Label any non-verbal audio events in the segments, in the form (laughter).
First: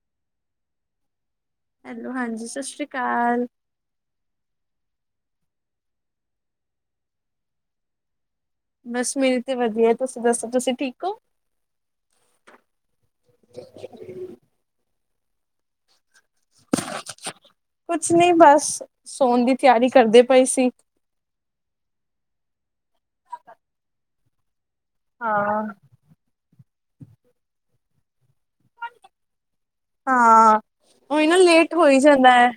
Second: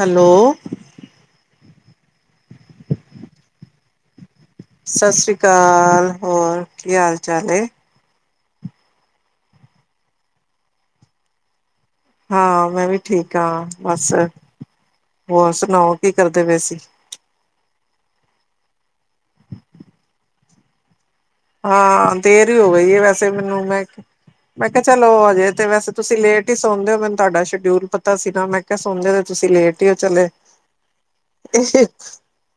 Hello. Hello, ਹਾਂਜੀ ਸਤਿ ਸ਼੍ਰੀ ਅਕਾਲ। ਸਤਿ ਸ੍ਰੀ ਅਕਾਲ, ਹੋਰ ਕੀ ਹਾਲ ਚਾਲ ਏ? ਬਸ, ਮੇਰੀ ਤੇ ਵਧੀਆ ਤੁਸੀਂ ਦੱਸੋ, ਤੁਸੀਂ ਠੀਕ ਹੋ? ਹਾਂ, ਮੈਂ ਵੀ ਠੀਕ ਹਾਂ ਬਸ। ਹੋਰ ਸੁਣਾਓ ਕੀ ਕਰਦੇ ਪਏਸੀ? ਕੁਛ ਨਹੀਂ ਬਸ, ਸੋਣ ਦੀ ਤਿਆਰੀ ਕਰਦੇ ਪਏ ਸੀ। ਹਾਂ, ਦੇਰ ਹੀ ਹੋ ਗਈ ਹੈ ਵੈਸੇ ਮੈਨੂੰ। ਮੈਂ, ਮੈਂ ਕਿਹਾ ਚਲੋ ਹਜੇ ਹਾਂ ਤੇ ਵੈਸੇ ਤੁਸੀਂ ਲੇਟ ਹੀ ਸੌਣਦੇ ਹੋ। ਮੈਨੂੰ ਤੁਹਾਡਾ ਸ਼ਡਿਊਲ ਪਤਾ ਸੀ ਨਾ, ਮੈਂ ਕਿਹਾ ਸਣਦੇ ਹੋ ਤੁਸੀਂ ਲੇਟ। ਹੀ ਹੋ ਚਲੇ ਹਾਂ, ਉਹੀ ਨਾ ਲੇਟ ਹੋ ਹੀ ਜਾਂਦਾ ਹੈ,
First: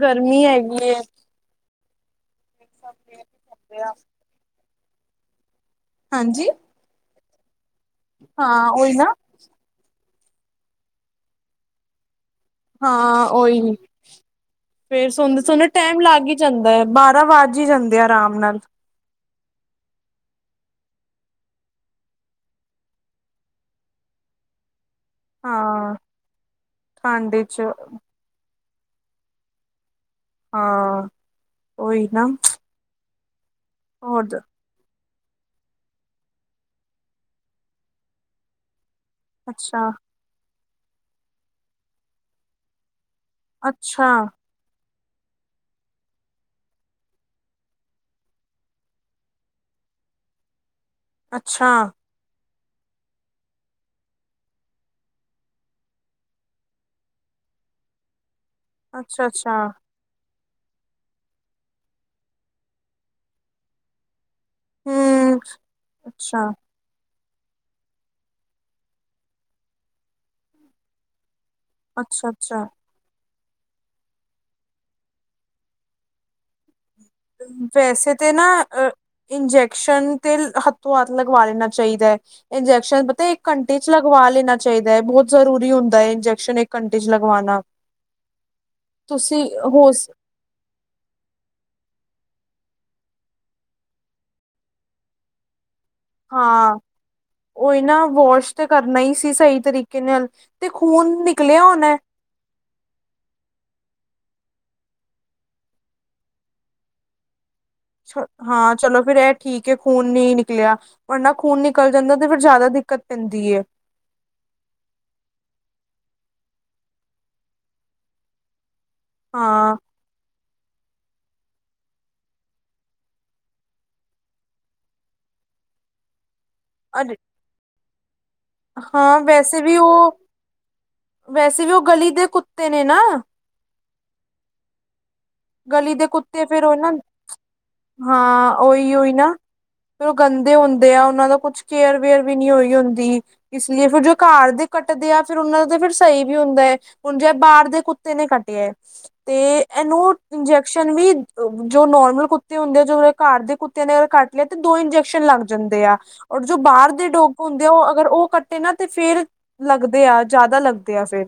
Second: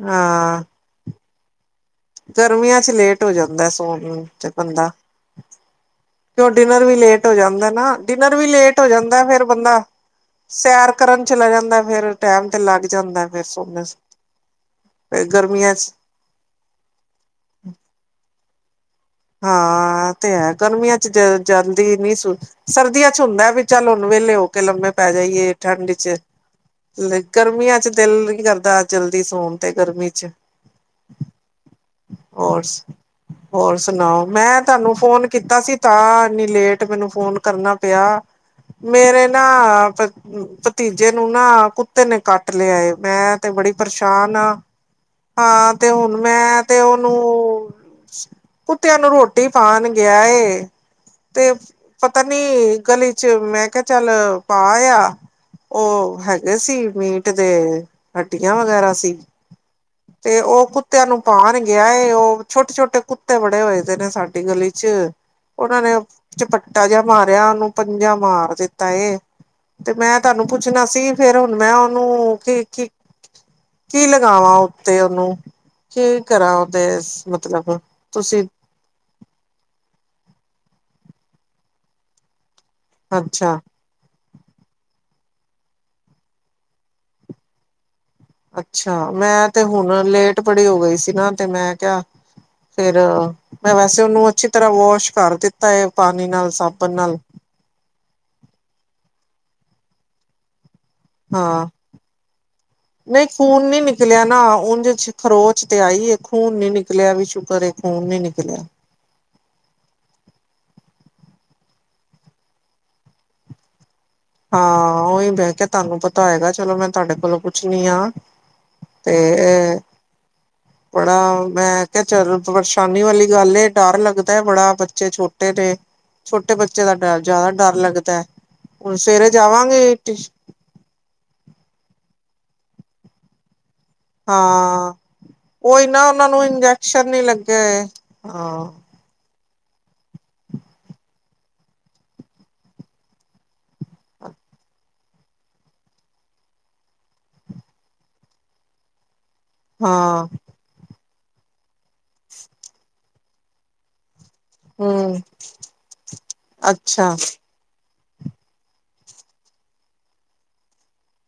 ਗਰਮੀ ਹੈਗੀ ਐ। ਗਰਮੀਆਂ'ਚ ਲੇਟ ਹੋ ਜਾਂਦਾ ਸੋਣ ਨੂੰਚ ਬੰਦਾ। ਹਾਂਜੀ ਤੁਹਾਡੇ ਨਾਲ ਵੀ ਲੇਟ ਹੋ ਜਾਂਦਾ ਨਾ, ਡਿਨਰ ਵੀ ਹਾਂ ਲੇਟ ਹੋ ਉਹੀ ਨਾ ਜਾਂਦਾ ਫੇਰ ਬੰਦਾ- ਸੈਰ ਕਰਨ ਚਲਾ ਜਾਂਦਾ, ਫੇਰ ਟੈਮ- ਤੇ ਲੱਗ ਜਾਂਦਾ ਹਾਂ, ਫੇਰ ਓਹੀ ਨ ਸੋਣ ਫੇਰ ਸੋਂਦੇ-ਸੋਂਦੇ ਗਰਮੀਆਂ ਚ ਟਾਈਮ ਲੱਗ ਈ- ਜਾਂਦਾ ਹੈ। ਬਾਰਾਂ ਵੱਜ ਹੀ ਜਾਂਦੇ ਆ ਆਰਾਮ ਨਾਲ। ਹਾਂ, ਤੇ ਹੈ ਗਰਮੀਆਂ'ਚ ਜ ਜਲਦੀ ਨੀ ਸੁ ਸਰਦੀਆਂ ਚ ਹੁੰਦਾ ਵੀ ਚੱਲ ਹੁਣ ਵੇਲੇ ਹੋ- ਕੇ ਲੰਮੇ ਪੈ ਜਾਈਏ ਹਾਂ ਠੰਡ'ਚ, ਠੰਡ ਚ ਗਰਮੀਆਂ'ਚ ਦਿਲ ਨ ਕਰਦਾ ਜਲਦੀ ਸੋਣ ਤੇ ਗਰਮੀ'ਚ। ਹਾਂ, ਉਹੀ ਨਾ। ਹੋਰ ਹੋਰ ਸੁਣਾਓ? ਹੋਰ ਮੈਂ ਤੁਹਾਨੂੰ ਫੋਨ ਕੀਤਾ ਸੀ ਤਾਂ, ਇੰਨੀ ਲੇਟ ਮੈਨੂੰ ਫੋਨ ਕਰਨਾ ਪਿਆ। ਮੇਰੇ ਅੱਛਾ ਨਾ ਭਤੀਜੇ ਨੂੰ ਨਾ ਕੁੱਤੇ ਨੇ ਕੱਟ ਲਿਆਏ। ਮੈਂ ਤੇ ਬੜੀ ਅੱਛਾ ਪਰੇਸ਼ਾਨ ਆ, ਹਾਂ ਤੇ ਹੁਣ ਮੈਂ ਤੇ ਉਹਨੂੰ ਕੁੱਤਿਆਂ ਨੂੰ ਰੋਟੀ ਪਾਣ ਗਿਆ ਏ ਤੇ ਅੱਛਾ ਆਪਨੀ ਗਲੀ'ਚ, ਮੈਂ ਕਿਹਾ ਚੱਲ ਪਾਯਾ। ਉ ਹੈਗੇ ਸੀ ਮੀਟ ਦੇ ਹੱਡੀਆਂ ਵਗੈਰਾ ਸੀ। ਅੱਛਾ ਅੱਛਾ ਤੇ, ਉ ਕੁੱਤਿਆਂ ਨੂੰ ਪਾਣ ਗਿਆ ਏ। ਉਹ ਛੋਟੇ-ਛੋਟੇ ਕੁੱਤੇ ਬੜੇ ਹੋਏ ਦੇ ਨੇ ਸਾਡੀ ਗਲੀ 'ਚ ਹਮ ਉਹਨਾਂ ਨੇ ਅੱਛਾ, ਚਪਟਾ ਡੰਡਾ ਜਿਹਾ ਮਾਰਿਆ ਓ ਨੂੰ, ਪੰਜਾ ਮਾਰ ਦਿੱਤਾ ਏ, ਤੇ ਮੈਂ ਤਾਨੂੰ ਪੁੱਛਣਾ ਸੀ ਫੇਰ ਹੁਣ ਮੈਂ ਅੱਛਾ, ਓਨੂੰ ਕੀ- ਅੱਛਾ ਕੀ ਕੀ ਲਗਾਵਾਂ ਉੱਤੇ ਓਨੂੰ ਕੀ ਕਰਾ ਓਦੇ ਵੈਸੇ ਤੇ ਨਾ ਅ ਇੰਜੈਕਸ਼ਨ ਤੇ ਹੱਥੋਂ-ਹੱਥ ਲਗਵਾ ਲੈਣਾ ਚਾਈਦਾ, ਇੰਜੈਕਸ਼ਨ ਪਤਾ ਇੱਕ ਅੱਛਾ ਘੰਟੇ ਚ, ਲਗਵਾ ਲੈਣਾ ਚਾਈਦਾ ਏ, ਬੋਤ ਜ਼ਰੂਰੀ ਹੁੰਦਾ ਏ ਇੰਜੈਕਸ਼ਨ, ਇੱਕ ਘੰਟੇ'ਚ ਲਗਵਾਣਾ। ਅੱਛਾ, ਮੈਂ ਤੇ ਹੋ ਹੁਣ ਲੇਟ ਬੜੀ ਹੋ ਗਈ ਸੀ ਨਾ, ਤੇ ਮੈਂ ਕਿਹਾ ਫੇਰ, ਮੈਂ ਵੈਸੇ ਓਨੂੰ ਅੱਛੀ ਤਰ੍ਹਾਂ ਵਾਸ਼ ਕਰ ਦਿੱਤਾ ਏ, ਪਾਣੀ ਨਾਲ, ਸਾਬਣ ਨਾਲ। ਓ, ਈ, ਨਾ ਵਾਸ਼ ਤੇ ਕਰਨਾ ਈ, ਸੀ, ਸਹੀ ਤਰੀਕੇ ਨਾਲ, ਤੇ ਖੂਨ ਨਿਕਲਿਆ ਹੋਣਾ? ਨਈ ਖੂਨ ਨੀ ਨਿਕਲਿਆ ਨਾ, ਉਂਝ ਖਰੋਚ ਤੇ ਆਈ ਏ ਖੂਨ ਨੀ ਨਿਕਲਿਆ ਵੀ ਸ਼ੁਕਰ ਏ। ਖੂਨ ਨੀ ਨਿਕਲਿਆ ਹਾਂ। ਚਲੋ ਫੇਿਰ ਏ ਠੀਕ ਏ, ਖੂਨ ਨਈ ਨਿਕਲਿਆ ਵੜਨਾ ਖੂਨ ਨਿਕਲ ਜਾਂਦਾ ਤੇ ਫਿਰ ਜ਼ਾਦਾ ਦਿੱਕਤ ਪੈਂਦੀ ਏ। ਹਾਂ ਓਹੀ ਤੇ ਹੈ, ਕੇ ਤਾਨੂੰ ਪਤਾ ਹੈਏਗਾ ਚਲੋ ਮੈਂ ਤਾਡੇ ਕੋਲੋਂ ਪੁੱਛਣੀ ਆ। ਤੇ ਹਾਂ। ਏ। ਬੜਾ ਮੈਂ ਕੇਹਾ ਚੱਲ ਪਰੇਸ਼ਾਨੀ ਵਾਲੀ ਗੱਲ ਡਰ ਲੱਗਦਾ ਬੜਾ ਬੱਚੇ ਛੋਟੇ ਨੇ। ਛੋਟੇ ਬੱਚੇ ਦਾ ਅ ਡ ਜ਼ਿਆਦਾ ਡਰ ਲੱਗਦਾ, ਹੁਣ ਹਾਂ ਸਵੇਰੇ ਵੈਸੇ ਵੀ ਜਾਵਾਂਗੇ ਉਹ ਵੈਸੇ ਵੀ ਓ ਗਲੀ ਦੇ ਕੁੱਤੇ ਨੇ, ਨਾ। ਹਾਂ ਓਈ, ਗਲੀ ਦੇ ਨਾ ਓਨਾਂ ਨੂੰ ਕੁੱਤੇ ਫੇਰ ਉਹ ਇੰਜੈਕਸ਼ਨ ਨੀ ਲੱਗੇ ਹੋਏ, ਹਾਂ ਕੀ, ਓ, ਈ, ਨਾ? ਕਿ ਓ ਗੰਦੇ ਹੁੰਦੇ ਆ, ਓਨਾਂ ਦਾ ਕੁਛ ਕੇਅਰ- ਵੇਅਰ ਵੀ ਨਈ ਹੋਈ ਹੁੰਦੀ। ਇਸ ਲਈ ਫਿਰ ਜੋ ਘਾਰ ਦੇ ਕੱਟਦੇ ਆ, ਫਿਰ ਉਨਾਂ ਦਾ ਫਿਰ ਸਹੀ ਵੀ ਹੁੰਦਾ ਏ। ਹੁਣ ਜੇ ਬਾਰ ਦੇ ਕੁੱਤੇ ਨੇ ਕੱਟਿਆ ਏ ਤੇ ਏਨੂੰ ਹਾਂ ਇੰਜੈਕਸ਼ਨ ਵੀ ਜੋ ਨੋਰਮਲ ਕੁੱਤੇ ਹੁੰਦੇ ਆ, ਜੋ ਘਰ ਦੇ ਕੁੱਤੇ ਨੇ ਅਗਰ ਘੱਟ ਤੇ ਦੋ ਹੂੰ ਇੰਜੈਕਸ਼ਨ ਲੱਗ ਜਾਂਦੇ ਆ, ਔਰ ਜੋ ਬਾਹਰ ਦੇ ਅੱਛਾ ਡੋਗ ਹੁੰ ਤੇ ਉਹ ਅਗਰ ਉਹ ਕੱਟੇ ਨਾ ਤੇ ਫੇਰ ਲੱਗਦੇ ਆ, ਜ਼ਾਦਾ ਲੱਗਦੇ ਆ ਫੇਰ।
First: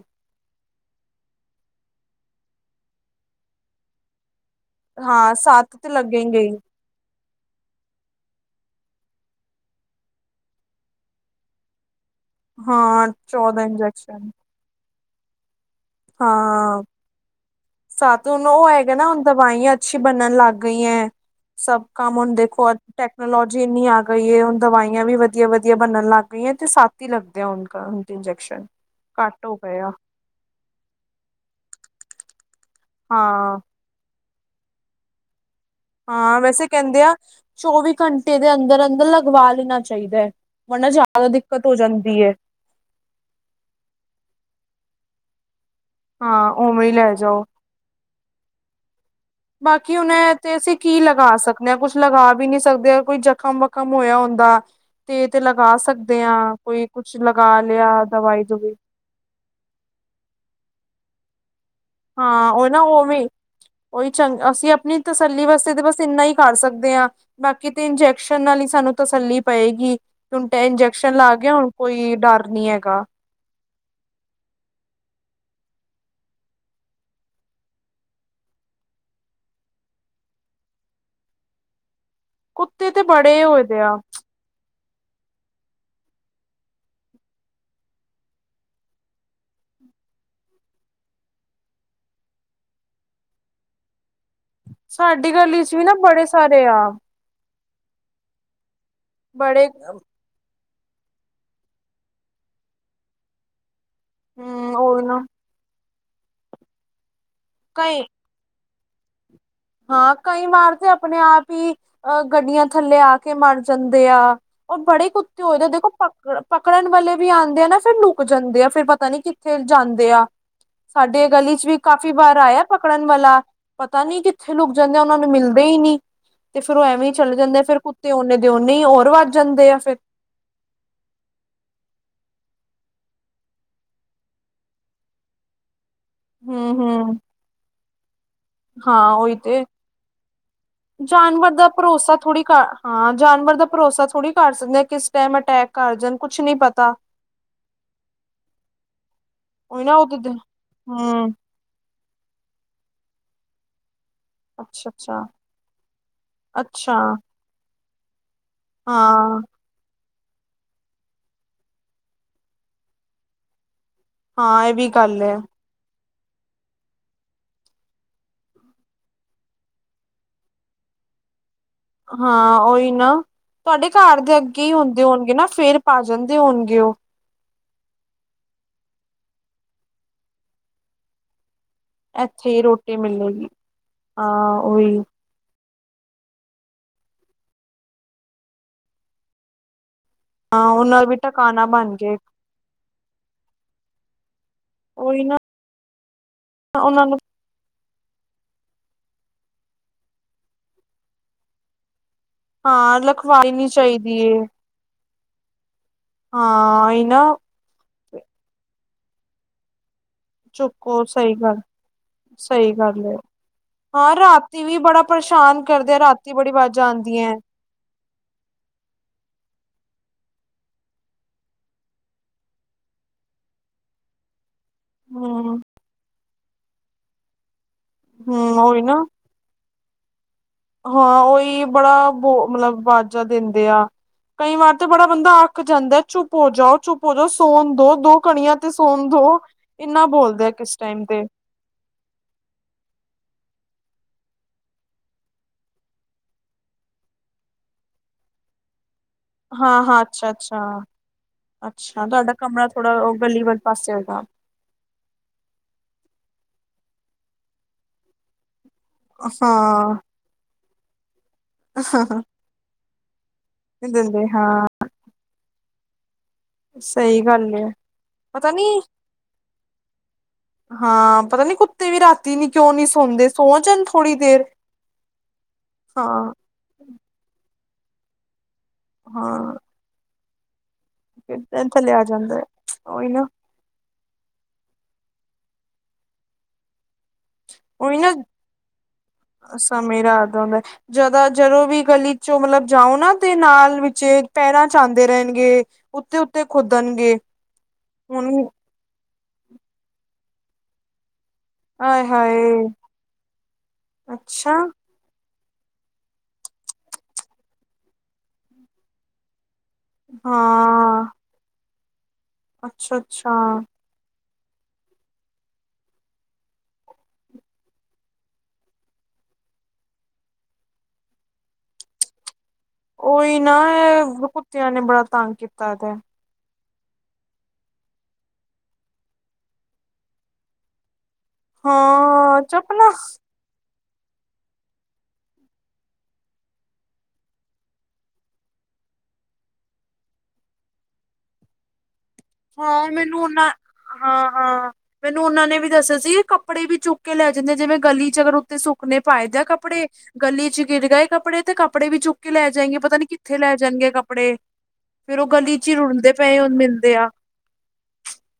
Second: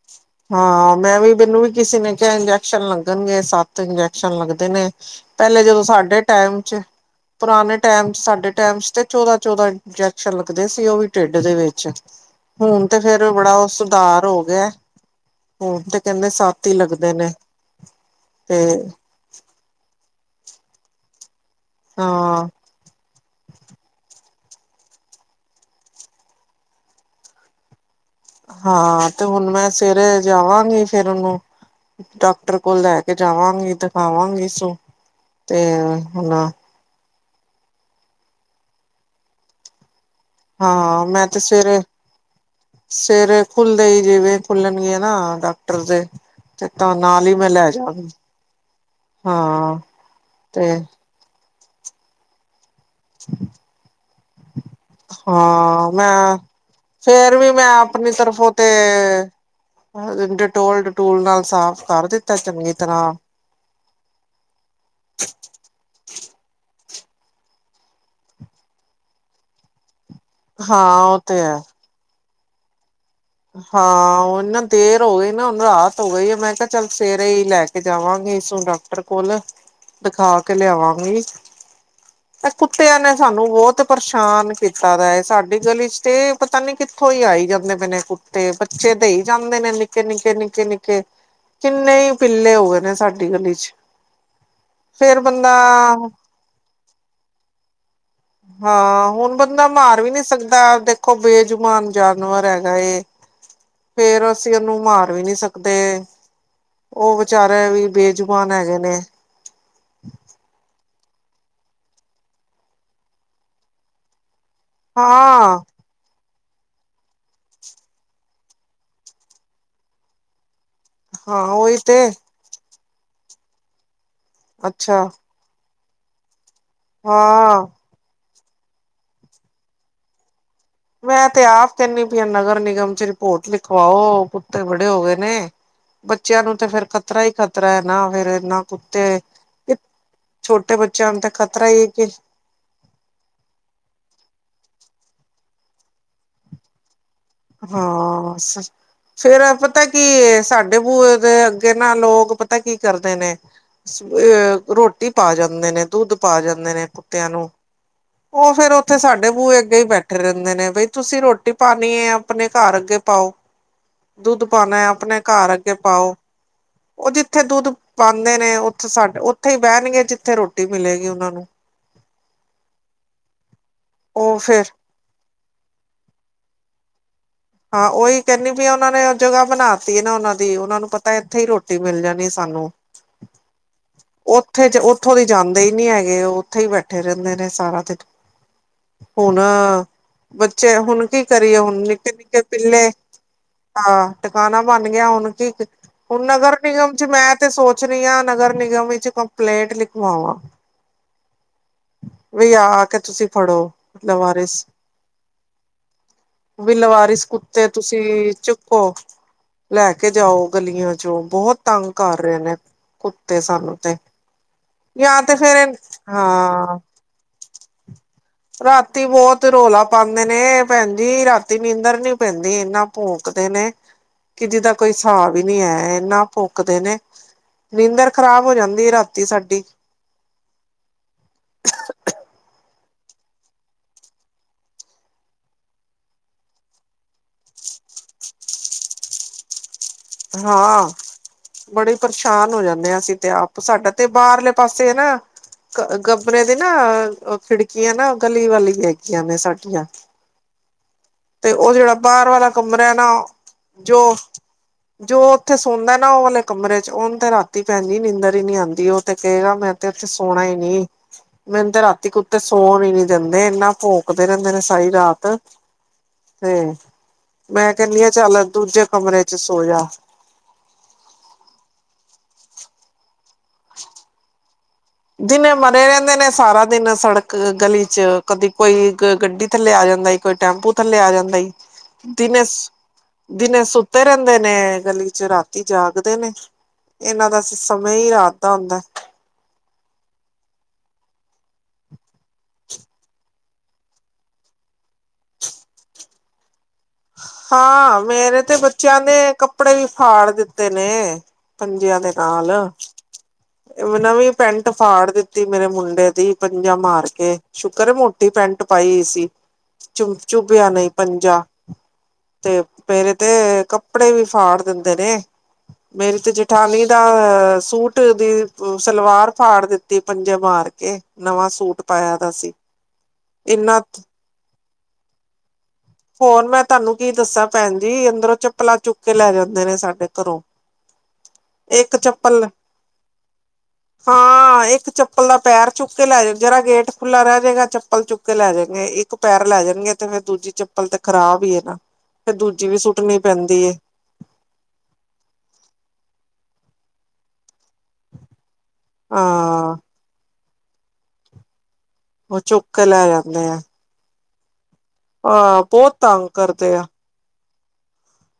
ਹਾਂ ਮੈਂ ਵੀ ਮੈਨੂੰ ਵੀ ਕਿਸੇ ਨੇ ਕੇਆ, ਇੰਜੈਕਸ਼ਨ ਲੱਗਣਗੇ ਸੱਤ। ਹੁਣ ਤੇ ਇੰਜੈਕਸ਼ਨ ਲੱਗਦੇ ਨੇ, ਹਾਂ ਪੇਲੇ ਸੱਤ ਜਦੋਂ ਤੇ ਸਾਡੇ ਲੱਗੇਗੇ ਹੀ ਟਾਈਮ ਚ ਪੁਰਾਣੇ ਟੈਮ ਚ ਸਾਡੇ ਟਾਈਮ ਚ ਤੇ ਚੌਦਾਂ- ਚੌਦਾਂ ਇੰਜੈਕਸ਼ਨ ਲੱਗਦੇ ਸੀ ਉਹ ਵੀ ਢੇਡ ਦੇ ਵਿੱਚ। ਹੁਣ ਤੇ ਹਾਂ ਫੇਰ ਬੜਾ ਚੌਦਾਂ ਉਹ ਸੁਧਾਰ ਇੰਜੈਕਸ਼ਨ ਹੋ ਗੇਆ ਹੁਣ ਤੇ। ਕਹਿੰਦੇ ਸੱਤ ਹੀ ਹਾਂ ਲੱਗਦੇ ਨੇ ਸਾਨੂੰ ਹੁਣ ਤੇ ਓ ਹੈਗਾ ਨਾ, ਹੁਣ ਦਵਾਈਆਂ। ਅੱਛੀ ਬਣਨ ਲੱਗ ਗਈਆ, ਸਭ ਕੰਮ ਹੁਣ ਹਾਂ ਦੇਖੋ ਅੱਜੈ ਟੈਕਨੋਲੋਜੀ ਇੰਨੀ ਆ ਗਈ ਏ, ਹੁਣ ਦਵਾਈਆਂ ਵੀ ਵੱਧੀਆ ਵੱਧੀਆ ਬਣਨ ਲੱਗ ਗਈਆਂ, ਇਥੇ ਸੱਤ ਈ ਲੱਗਦੇ ਹੁਣ ਤਾ ਹਾਂ ਤੇ ਹੁਣ ਮੈਂ ਸਵੇਰੇ ਜਾਵਾਂਗੀ ਫੇਰ ਉਹਨੂੰ ਡਾਕ ਡਾਕਟਰ ਕੋਲ ਲੈ ਕੇ ਹਾਂ ਜਾਵਾਂਗੀ, ਦਿਖਾਵਾਂਗੀ ਸੋ ਤੇ ਹੁਣ ਹਾਂ ਵੈਸੇ ਕੇਂਦੇ ਆ ਚੌਵੀ ਘੰਟੇ ਦੇ ਅੰਦਰ -ਅੰਦਰ ਲਗਵਾ ਲੈਣਾ ਚਾਈਦਾ ਐ। ਵਰਨਾ ਹਾਂ ਮੈਂ ਜ਼ਾਦਾ ਤੇ ਦਿੱਕਤ ਹੋ ਜਾਂਦੀ ਏ। ਸਵੇਰੇ ਖੁੱਲਦੇ ਈ ਜਿਵੇਂ ਖੁੱਲਣਗੇ ਆਂ ਨਾ ਡਾਕਟਰ ਦੇ ਹਾਂ ਤੇ ਉਵੇਂ ਹੀ ਤਾਂ ਲੈ ਨਾਲ ਈ ਜਾਓ। ਮੈਂ ਲੈ ਜਾਾਂਗੀ। ਬਾਕੀ ਹੁਨ ਏ ਤੇ ਅਸੀਂ ਕੀ ਲਗਾ ਸਕਦੇ ਆ, ਕੁਛ ਲਗਾ ਵੀ ਨਈ ਸਕਦੇ। ਕੋਈ ਜਖ਼ਮ- ਵਖਮ ਹੋਇਆ ਹੁੰਦਾ ਫੇਰ ਤੇ ਲਗਾ ਹਾਂ ਸਕਦੇ ਆ, ਕੋਈ ਕੁਛ ਲਗਾ ਲਿਆ। ਸਿਰਫ ਦਵਾਈ ਓ ਤੇ ਦੁਵੀ ਡਿਟੋਲ- ਡਟੂਲ ਨਾਲ ਸਾਫ਼ ਕਰ ਦਿੱਤਾ ਹਾਂ ਓ ਚੰਗੀ ਨਾ ਤਰ੍ਹਾਂ ਉਵੇਂ ਉਹੀ ਚੰ ਅਸੀਂ ਆਪਣੀ ਤਸੱਲੀ ਵਾਸਤੇ ਤਾਂ ਬਸ ਇੰਨਾ ਈ ਕਰ ਸਕਦੇ ਆ। ਬਾਕੀ ਤੇ ਇੰਜੈਕਸ਼ਨ ਨਾਲ ਈ ਸਾਨੂੰ ਤਸੱਲੀ ਪਏਗੀ, ਟੁਨਟਾ ਹਾਂ ਇੰਜੈਕਸ਼ਨ ਉਹ ਲਾ ਤੇ ਗੇਆ ਹੈ ਹੁਣ ਕੋਈ ਡਰ ਨਹੀਂ ਹੈਗਾ। ਹਾਂ ਉਹ ਨਾ ਦੇਰ ਹੋ ਗਈ ਨਾ ਰਾਤ ਹੋ ਗਈ ਆ ਮੈਂ ਕਿਹਾ ਚੱਲ ਸਵੇਰੇ ਹੀ ਲੈ ਕੇ ਜਾਵਾਂਗੇ ਸੋਡਾ ਡਟਰ ਕੋਲ ਦਿਖਾ ਕੇ ਲਿਆਵਾਂ ਕੋਈ। ਇਹ ਕੁੱਤੇ ਕੁੱਤਿਆਂ ਤੇ ਨੇ ਬੜੇ ਸਾਨੂੰ ਹੋਏ ਬਹੁਤ ਦੇ ਪਰ ਆ ਪਰਸ਼ਾਨ ਕੀਤਾ ਦਾ ਹੈ ਸਾਡੀ ਗਲੀ ਚ ਤੇ ਪਤਾ ਨੀ ਕਿੱਥੋਂ ਹੀ ਆਈ ਜਾਂਦੇ ਪਏ ਨੇ ਤੇ ਬੱਚੇ ਦੇਈ ਜਾਂਦੇ ਨੇ ਨਿੱਕੇ-ਨਿੱਕੇ-ਨਿੱਕੇ-ਨਿੱਕੇ। ਕਿੰਨੇ ਹੀ ਪਿੱਲੇ ਹੋ ਗਏ ਨੇ ਸਾਡੀ ਗਲੀ ਚ। ਫੇਰ ਸਾਡੀ ਬੰਦਾ ਗਲੀ ਚ ਵੀ ਨਾ ਬੜੇ ਸਾਰੇ ਆ। ਹਾਂ ਹੁਣ ਬੰਦਾ ਬੜੇ ਮਾਰ ਵੀ ਨਹੀਂ ਸਕਦਾ ਦੇਖੋ ਬੇਜੁਮਾਨ ਜਾਨਵਰ ਹੈਗਾ ਏ। ਫਿਰ ਅਸੀਂ ਹਮ ਉਹਨੂੰ ਉਹ ਮਾਰ ਵੀ ਨਾ ਨਹੀਂ ਸਕਦੇ ਉਹ ਵਿਚਾਰੇ ਕਈ ਵੀੇ ਜੁਬਾਨ ਹੈਗੇ ਨੇ। ਹਾਂ ਕਈ ਮਾਰ ਦੇ ਆਪਣੇ ਆਪ ਹੀ ਗੱਡੀਆਂ ਥੱਲੇ ਆ ਕੇ ਮਰ ਜਾਂਦੇ ਆ। ਉਹ ਬੜੇ ਕੁੱਤੇ ਹੋਏ ਹਾਂ ਦੇ ਦੇਖੋ ਪ ਪਕੜਨ ਵਾਲੇ ਵੀ ਆਉਂਦੇ ਆ ਨਾ ਫਿਰ ਲੁੱਕ ਜਾਂਦੇ ਆ ਫਿਰ ਪਤਾ ਨੀ ਕਿੱਥੇ ਜਾਂਦੇ ਆ। ਸਾਡੇ ਹਾਂ ਗਲੀ ਚ ਵੀ ਉਹੀ ਤੇ ਕਾਫ਼ੀ ਵਾਰ ਆਇਆ ਪਕੜਨ ਵਾਲਾ ਪਤਾ ਨੀ ਕਿ ਜਿੱਥੇ ਲੋਕ ਜਾਂਦੇ ਆ ਅੱਛਾ ਉਹਨਾ ਨੂੰ ਮਿਲਦੇ ਹੀ ਨੀ ਤੇ ਫਿਰ ਉਹ ਐਵੇਂ ਹੀ ਚਲੇ ਜਾਂਦੇ ਆ ਹਾਂ ਫਿਰ ਤੇ ਉਨੇ ਦੇ ਉਨੇ ਹੀ ਹੋਰ ਵੱਜ ਜਾਂਦੇ ਆ ਫਿਰ ਮੈਂ ਤੇ ਆਪ ਕਹਿੰਦੀ ਪਈ ਆ ਨਗਰ ਨਿਗਮ ਚ ਰਿਪੋਰਟ ਲਿਖਵਾਓ ਕੁੱਤੇ ਬੜੇ ਹੋ ਗਏ ਨੇ। ਬੱਚਿਆਂ ਨੂੰ ਤੇ ਫਿਰ ਹੂੰ-ਹੂੰ ਖ਼ਤਰਾ ਹੀ ਖ਼ਤਰਾ ਹੈ ਨਾ ਫਿਰ ਇਨਾ ਹਾਂ ਕੁੱਤੇ ਉਹੀ ਤੇ ਛੋਟੇ ਬੱਚਿਆਂ ਨੂੰ ਤੇ ਜਾਨਵਰ ਖ਼ਤਰਾ ਦਾ ਹੀ ਹੈ ਕਿ ਭਰੋਸਾ ਥੋੜ੍ਹੀ ਹਾਂ ਜਾਨਵਰ ਦਾ ਭਰੋਸਾ ਥੋੜੀ ਕਰ ਸਕਦੇ ਹਾਂ ਕਿਸ ਟਾਈਮ ਅਟੈਕ ਕਰ ਜਾਣ ਕੁਛ ਨੀ ਪਤਾ। ਹਾਂ ਫਿਰ ਇਹ ਪਤਾ ਉਹੀ ਨਾ ਕੀ ਉਹ ਤੇ ਸਾਡੇ ਬੂਏ ਹੂੰ ਦੇ ਅ ਤੇ ਲੋਕ ਪਤਾ ਕੀ ਕਰਦੇ ਨੇ ਅੱਛਾ ਰੋਟੀ ਅੱਛਾ ਪਾ ਜਾਂਦੇ ਨੇ ਦੁੱਧ ਪਾ ਜਾਂਦੇ ਨੇ ਅੱਛਾ ਕੁੱਤਿਆਂ ਨੂੰ ਉਹ ਫਿਰ ਉੱਥੇ ਸਾਡੇ ਹਾਂ ਬੂਹੇ ਅੱਗੇ ਹੀ ਬੈਠੇ ਰਹਿੰਦੇ ਨੇ ਬਈ ਤੁਸੀਂ ਰੋਟੀ ਪਾਣੀ ਐ ਆਪਣੇ ਘਰ ਅੱਗੇ ਪਾਓ ਦੁੱਧ ਹਾਂ ਇਹ ਪਾਉਣਾ ਹੈ ਵੀ ਆਪਣੇ ਗੱਲ ਘਰ ਅੱਗੇ ਪਾਓ। ਉਹ ਜਿੱਥੇ ਦੁੱਧ ਪਾਉਦੇ ਨੇ ਉੱਥੇ ਸਾਡੇ ਉੱਥੇ ਹੀ ਬਹਿਣਗੇ ਜਿੱਥੇ ਰੋਟੀ ਮਿਲੇਗੀ ਉਹਨਾਂ ਨੂੰ। ਹਾਂ ਉਹੀ ਨਾ ਤੁਹਾਡੇ ਘਰ ਦੇ ਉਹ ਅੱਗੇ ਫੇਰ ਹੀ ਹੁੰਦੇ ਹੋਣਗੇ ਨਾ ਫਿਰ ਪਾ ਜਾਂਦੇ ਹੋਣਗੇ ਉਹ। ਹਾਂ ਉਹੀ ਕਹਿੰਦੀ ਪਈ ਹਾਂ ਉਹਨਾਂ ਨੇ ਜਗ੍ਹਾ ਬਣਾ ਤੀ ਨਾ ਉਹਨਾਂ ਦੀ ਉਹਨਾਂ ਨੂੰ ਪਤਾ ਇੱਥੇ ਹੀ ਰੋਟੀ ਰੋਟੀ ਮਿਲ ਜਾਣੀ ਇੱਥੇ ਹੀ ਸਾਨੂੰ ਰੋਟੀ ਮਿਲੇਗੀ ਹਾਂ ਉੱਥੇ ਚ ਉਹੀ ਉੱਥੋਂ ਦੀ ਜਾਂਦੇ ਹੀ ਨਹੀਂ ਹੈਗੇ ਉਹ ਉੱਥੇ ਹੀ ਬੈਠੇ ਰਹਿੰਦੇ ਨੇ ਸਾਰਾ ਦਿਨ। ਹੁਣ ਹਾਂ ਬੱਚੇ ਉਹਨਾਂ ਹੁਣ ਵੀ ਕੀ ਕਰੀਏ ਟਿਕਾਣਾ ਹੁਣ ਬਣ ਨਿੱਕੇ ਗਏ ਨਿੱਕੇ ਕੇ ਪਿੱਲੇ ਹਾਂ ਟਿਕਾਣਾ ਬਣ ਗਿਆ ਉਹੀ ਹੁਣ ਨਾ ਕੀ ਹੁਣ ਅਗਰ ਨਗਰ ਨਿਗਮ ਚ ਉਹਨਾਂ ਨੂੰ ਮੈਂ ਤੇ ਸੋਚ ਰਹੀ ਹਾਂ ਨਗਰ ਨਿਗਮ ਵਿੱਚ ਕੰਪਲੇਂਟ ਲਿਖਵਾਵਾਂ। ਵੀ ਆ ਆ ਕੇ ਹਾਂ ਤੁਸੀਂ ਲਖਵਾਈ ਫੜੋ ਨੀ ਚਾਹੀਦੀ ਏ ਲਵਾਰਿਸ। ਵੀ ਹਾਂ ਇਹ ਨਾ ਲਵਾਰੀਸ ਕੁੱਤੇ ਤੁਸੀਂ ਚੁੱਕੋ। ਲੈ ਕੇ ਜਾਓ ਗਲੀਆਂ ਚੁੱਕੋ ਚੋਂ ਸਹੀ ਬਹੁਤ ਗੱਲ ਤੰਗ ਕਰ ਰਹੇ ਨੇ ਕੁੱਤੇ ਸਾਨੂੰ ਤੇ। ਟੀਵੀ ਬੜਾ ਜਾਂ ਤੇ ਫੇਰ ਪਰੇਸ਼ਾਨ ਕਰਦੇ ਆ ਰਾਤੀ ਬੜੀ ਹਾਂ ਅਵਾਜ਼ਾਂ ਆਂਦੀਆਂ। ਰਾਤੀ ਬਹੁਤ ਰੌਲਾ ਪਾਉਂਦੇ ਨੇ ਭੈਣ ਜੀ ਰਾਤੀ ਨੀਂਦਰ ਨੀ ਪੈਂਦੀ ਇਨਾ ਭੋਂਕਦੇ ਨੇ ਕਿ ਜਿੱਦਾ ਕੋਈ ਹਿਸਾਬ ਹੀ ਨਹੀਂ ਹਮ ਹੈ ਇਹਨਾ ਭੋਂਕਦੇ ਨੇ ਨੀਂਦਰ ਖ਼ਰਾਬ ਹੋ ਹਮ ਉਹੀ ਜਾਂਦੀ ਹੈ ਨਾ ਰਾਤੀ ਸਾਡੀ। ਹਾਂ ਉਹੀ ਬੜਾ ਵੋ ਮਤਲਬ ਆਵਾਜ਼ਾਂ ਦਿੰਦੇ ਆ। ਕਈ ਵਾਰ ਤੇ ਬੜਾ ਬੰਦਾ ਅੱਕ ਜਾਂਦਾ ਚੁੱਪ ਹੋ ਜਾਓ ਚੁੱਪ ਹੋ ਜਾਓ ਸੋਣ ਦੋ ਦੋ ਕਣੀਆਂ ਤੇ ਸੋਣ ਦੋ ਇੰਨਾ ਬੋਲਦੇ ਆ ਕਿਸ ਟਾਈਮ ਤੇ। ਬੜੇ ਪਰੇਸ਼ਾਨ ਹੋ ਜਾਂਦੇ ਹਾਂ ਅਸੀਂ ਤੇ ਆਪ, ਸਾਡਾ ਤੇ ਬਾਹਰਲੇ ਪਾਸੇ ਹੈ ਨਾ (unintelligible) ਦੀ ਨਾ ਖਿੜਕੀਆਂ ਨਾ (unintelligible) ਵਾਲੀ ਹੈ ਹਾਂ ਹਾਂ ਅੱਛਾ ਅੱਛਾ। ਤੇ ਉਹ ਜਿਹੜਾ ਅੱਛਾ ਬਾਹਰ ਤੁਹਾਡਾ ਵਾਲਾ ਕਮਰਾ ਐ ਥੋੜਾ ਨਾ ਉਹ ਗਲੀ ਵਾਲੇ ਪਾਸੇ ਜੋ ਹੋਏਗਾ ਜੋ ਉੱਥੇ ਸੌਂਦਾ ਨਾ ਉਹ ਵਾਲੇ ਕਮਰੇ ਚ, ਉਹਨੂੰ ਤੇ ਰਾਤੀ ਭੈਣ ਜੀ ਨਿੰਦਰ ਹੀ ਨਹੀਂ ਆਉਂਦੀ ਕਹੇਗਾ ਮੈਂ ਤੇ ਹਾਂ। ਉੱਥੇ ਸੋਣਾ ਹੀ ਨੀ, ਮੈਨੂੰ ਤੇ ਰਾਤੀ ਕੁੱਤੇ ਸੋਣ ਹੀ ਨੀ ਗੰਦੇ ਇੰਨਾ ਦਿੰਦੇ ਭੋਕਦੇ ਹਾਂ ਰਹਿੰਦੇ ਨੇ ਸਾਰੀ ਰਾਤ ਤੇ ਸਹੀ ਗੱਲ ਏ ਮੈਂ ਕਹਿੰਨੀ ਆ ਚੱਲ ਪਤਾ ਨੀ ਦੂਜੇ ਕਮਰੇ ਚ ਸੋ ਜਾ। ਹਾਂ ਪਤਾ ਨੀ ਕੁੱਤੇ ਵੀ ਰਾਤੀ ਨੀ ਕਿਉਂ ਨੀ ਸੌੰਦੇ, ਸੋ ਜਾਣ ਥੋੜ੍ਹੀ ਦੇਰ। ਦਿਨੇ ਮਰੇ ਹਾਂ ਰਹਿੰਦੇ ਨੇ ਸਾਰਾ ਦਿਨ ਸੜਕ ਗਲੀ ਚ ਕਦੀ ਕੋਈ ਗੱਡੀ ਹਾਂ। ਥੱਲੇ ਆ ਜਾਂਦਾ ਈ, ਕੋਈ ਟੈਂਪੂ ਥੱਲੇ ਆ ਜਾਂਦਾ ਈ, ਥੱਲੇ ਆ ਜਾਂਦਾ ਦਿਨੇ ਉਹੀ ਨਾ ਦਿਨੇ ਸੁੱਤੇ ਰਹਿੰਦੇ ਨੇ ਗਲੀ ਚ, ਰਾਤੀ ਜਾਗਦੇ ਨੇ ਇਹਨਾਂ ਦਾ ਸਮੇਯ ਹੀ ਰਾਤ ਦਾ ਹੁੰਦਾ। ਸਮੇਯ ਰਾਤ ਦਾ ਹੁੰਦਾ, ਜਦਾ ਜਦੋਂ ਵੀ ਗਲੀ ਚੋਂ ਮਤਲਬ ਜਾਓ ਨਾ ਤੇ ਨਾਲ ਵਿੱਚੇ ਪੈਰਾਂ ਚ ਆੰਦੇ ਰਹਿਣਗੇ। ਉੱਤੇ ਉੱਤੇ ਕੁਦਣਗੇ। ਹਾਂ ਮੇਰੇ ਤੇ ਬੱਚਿਆਂ ਦੇ ਕੱਪੜੇ ਵੀ ਫਾੜ ਦਿੱਤੇ ਨੇ। ਪੰਜਿਆਂ ਆਏ ਦੇ ਹਾਏ ਨਾਲ, ਨਵੀ ਅੱਛਾ ਪੈਂਟ ਫਾੜ ਦਿੱਤੀ ਮੇਰੇ ਮੁੰਡੇ ਦੀ ਪੰਜਾ ਮਾਰ ਕੇ, ਸ਼ੁਕਰ ਹੈ ਮੋਟੀ ਪੈਂਟ ਪਾਈ ਈ ਸੀ। ਚ ਚੁਭਿਆ ਨਹੀਂ ਹਾਂ ਪੰਜਾ ਤੇ ਅੱਛਾ ਮੇਰੇ ਅੱਛਾ, ਤੇ ਕੱਪੜੇ ਵੀ ਫਾੜ ਦਿੰਦੇ ਨੇ, ਮੇਰੀ ਤੇ ਜੇਠਾਨੀ ਦਾ ਅ ਸੂਟ ਦੀ ਸਲਵਾਰ ਫਾੜ ਦਿੱਤਾ, ਦਿਤੀ ਪੰਜੇ ਮਾਰ ਕੇ, ਨਵਾਂ ਸੂਟ ਪਾਇਆ ਦਾ ਸੀ, ਉਹੀ ਨਾ, ਇੰਨਾ ਐ ਕੁੁੱਤਿਆਂ ਨੇ ਬੜਾ ਤੰਗ ਕੀਤਾ ਦਾ ਐ ਹੋਰ ਮੈਂ ਤੁਹਾਨੂੰ ਕੀ ਦੱਸਾਂ ਭੈਣ ਜੀ, ਅੰਦਰੋਂ ਚੱਪਲਾਂ ਚੁੱਕ ਕੇ ਲੈ ਜਾਂਦੇ ਨੇ ਸਾਡੇ ਘਰੋਂ, ਇੱਕ ਹਾਂ ਚੱਪਲ, ਚੁੱਪ ਨਾ ਹਾਂ ਇੱਕ ਚੱਪਲ ਦਾ ਪੈਰ ਚੁੱਕ ਕੇ ਲੈ ਜਾਓ, ਜਰਾ ਗੇਟ ਖੁੱਲਾ ਰਹਿ ਜਾਏਗਾ ਚੱਪਲ ਚੁੱਕ ਚੱਕ ਲੈ ਜਾਣਗੇ, ਇੱਕ ਪੈਰ ਲੈ ਜਾਣਗੇ ਤੇ ਫਿਰ ਦੂਜੀ ਚੱਪ ਚਪਲ ਤੇ ਖਰਾਬ ਹੀ ਹੈ ਨਾ, ਤੇ ਦੂਜੀ ਵੀ ਹਾਂ ਸੁੱਟਣੀ ਮੈਨੂੰ ਉਹਨਾਂ ਪੈਂਦੀ ਐ ਹਾਂ ਹਾਂ ਮੈਨੂੰ ਉਹਨਾਂ ਨੇ ਵੀ ਦੱਸਿਆ ਸੀ, ਕੀ ਕੱਪੜੇ ਵੀ ਚੁੱਕ ਕੇ ਲੈ ਜਾਂਦੇ ਜਿਵੇਂ ਗਲੀ ਚ ਅਗਰ ਤੇ ਸੁੱਕਨੇ ਪਾਏ ਦੇ ਹਾਂ ਕੱਪੜੇ, ਗਲੀ ਚ ਗਿਰ ਗਏ ਕੱਪੜੇ ਤੇ ਕੱਪੜੇ ਵੀ ਚੁੱਕ ਕੇ ਉਹ ਲੈ ਜਾਏਗੇ, ਕੇ ਪਤਾ ਨੀ ਕਿੱਥੇ ਜਾਂਦੇ ਲੈ ਆ ਜਾਣਗੇ ਕੱਪੜੇ, ਫੇਰ ਉਹ ਗਲੀ ਹਾਂ ਚ ਹੀ ਬਹੁਤ ਰੁਲਦੇ ਤੰਗ ਪਏ ਉਹ ਕਰਦੇ ਮਿਲਦੇ ਆ,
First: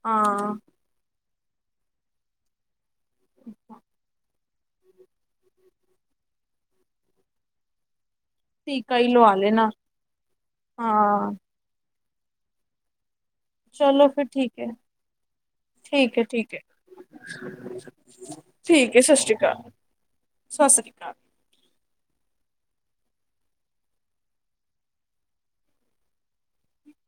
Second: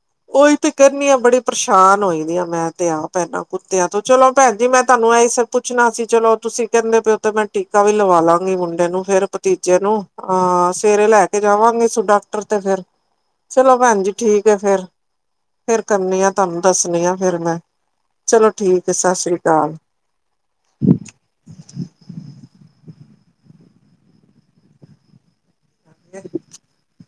ਹਾਂ ਉਹੀ ਤੇ ਕਰਨੀ ਆ ਬੜੀ ਪਰੇਸ਼ਾਨ ਹੋਈ ਦੀ ਆ, ਮੈਂ ਤੇ ਆਪ ਏਨਾ ਕੁੱਤਿਆਂ ਤੋਂ, ਚਲੋ ਭੈਣ ਜੀ ਮੈਂ ਤੁਹਾਨੂੰ ਇਹੀ ਸ ਪੁੱਛਣਾ ਸੀ, ਚਲੋ ਤੁਸੀਂ ਕਹਿੰਦੇ ਪੇਓ ਤੇ ਮੈਂ ਟੀਕਾ ਵੀ ਲਵਾ ਲਾਂਗਾ, ਮੁੰਡੇ ਟੀਕਾ ਨੂੰ, ਹੀ ਫੇਰ ਲਵਾ ਲੈਣਾ ਭਤੀਜੇ ਨੂੰ, ਅਹ ਸਵੇਰੇ ਲੈ ਹਾਂ ਕੇ ਜਾਵਾਂਗੇ ਸੁ ਡਾਕਟਰ ਤੇ ਫਿਰ ਚਲੋ ਭੈਣ ਜੀ ਠੀਕ ਹੈ ਫੇਰ, ਫੇਰ ਠੀਕ ਕਰਨੀ ਹੈ ਆ ਠੀਕ ਹੈ ਤੁਹਾਨੂੰ ਦੱਸਣੀ ਆ ਫੇਰ ਮੈਂ ਠੀਕ ਹੈ ਸਤਿ ਸ਼੍ਰੀ ਅਕਾਲ, ਸਤਿ ਸ਼੍ਰੀ ਅਕਾਲ, ਹਗੇ (unintelligible)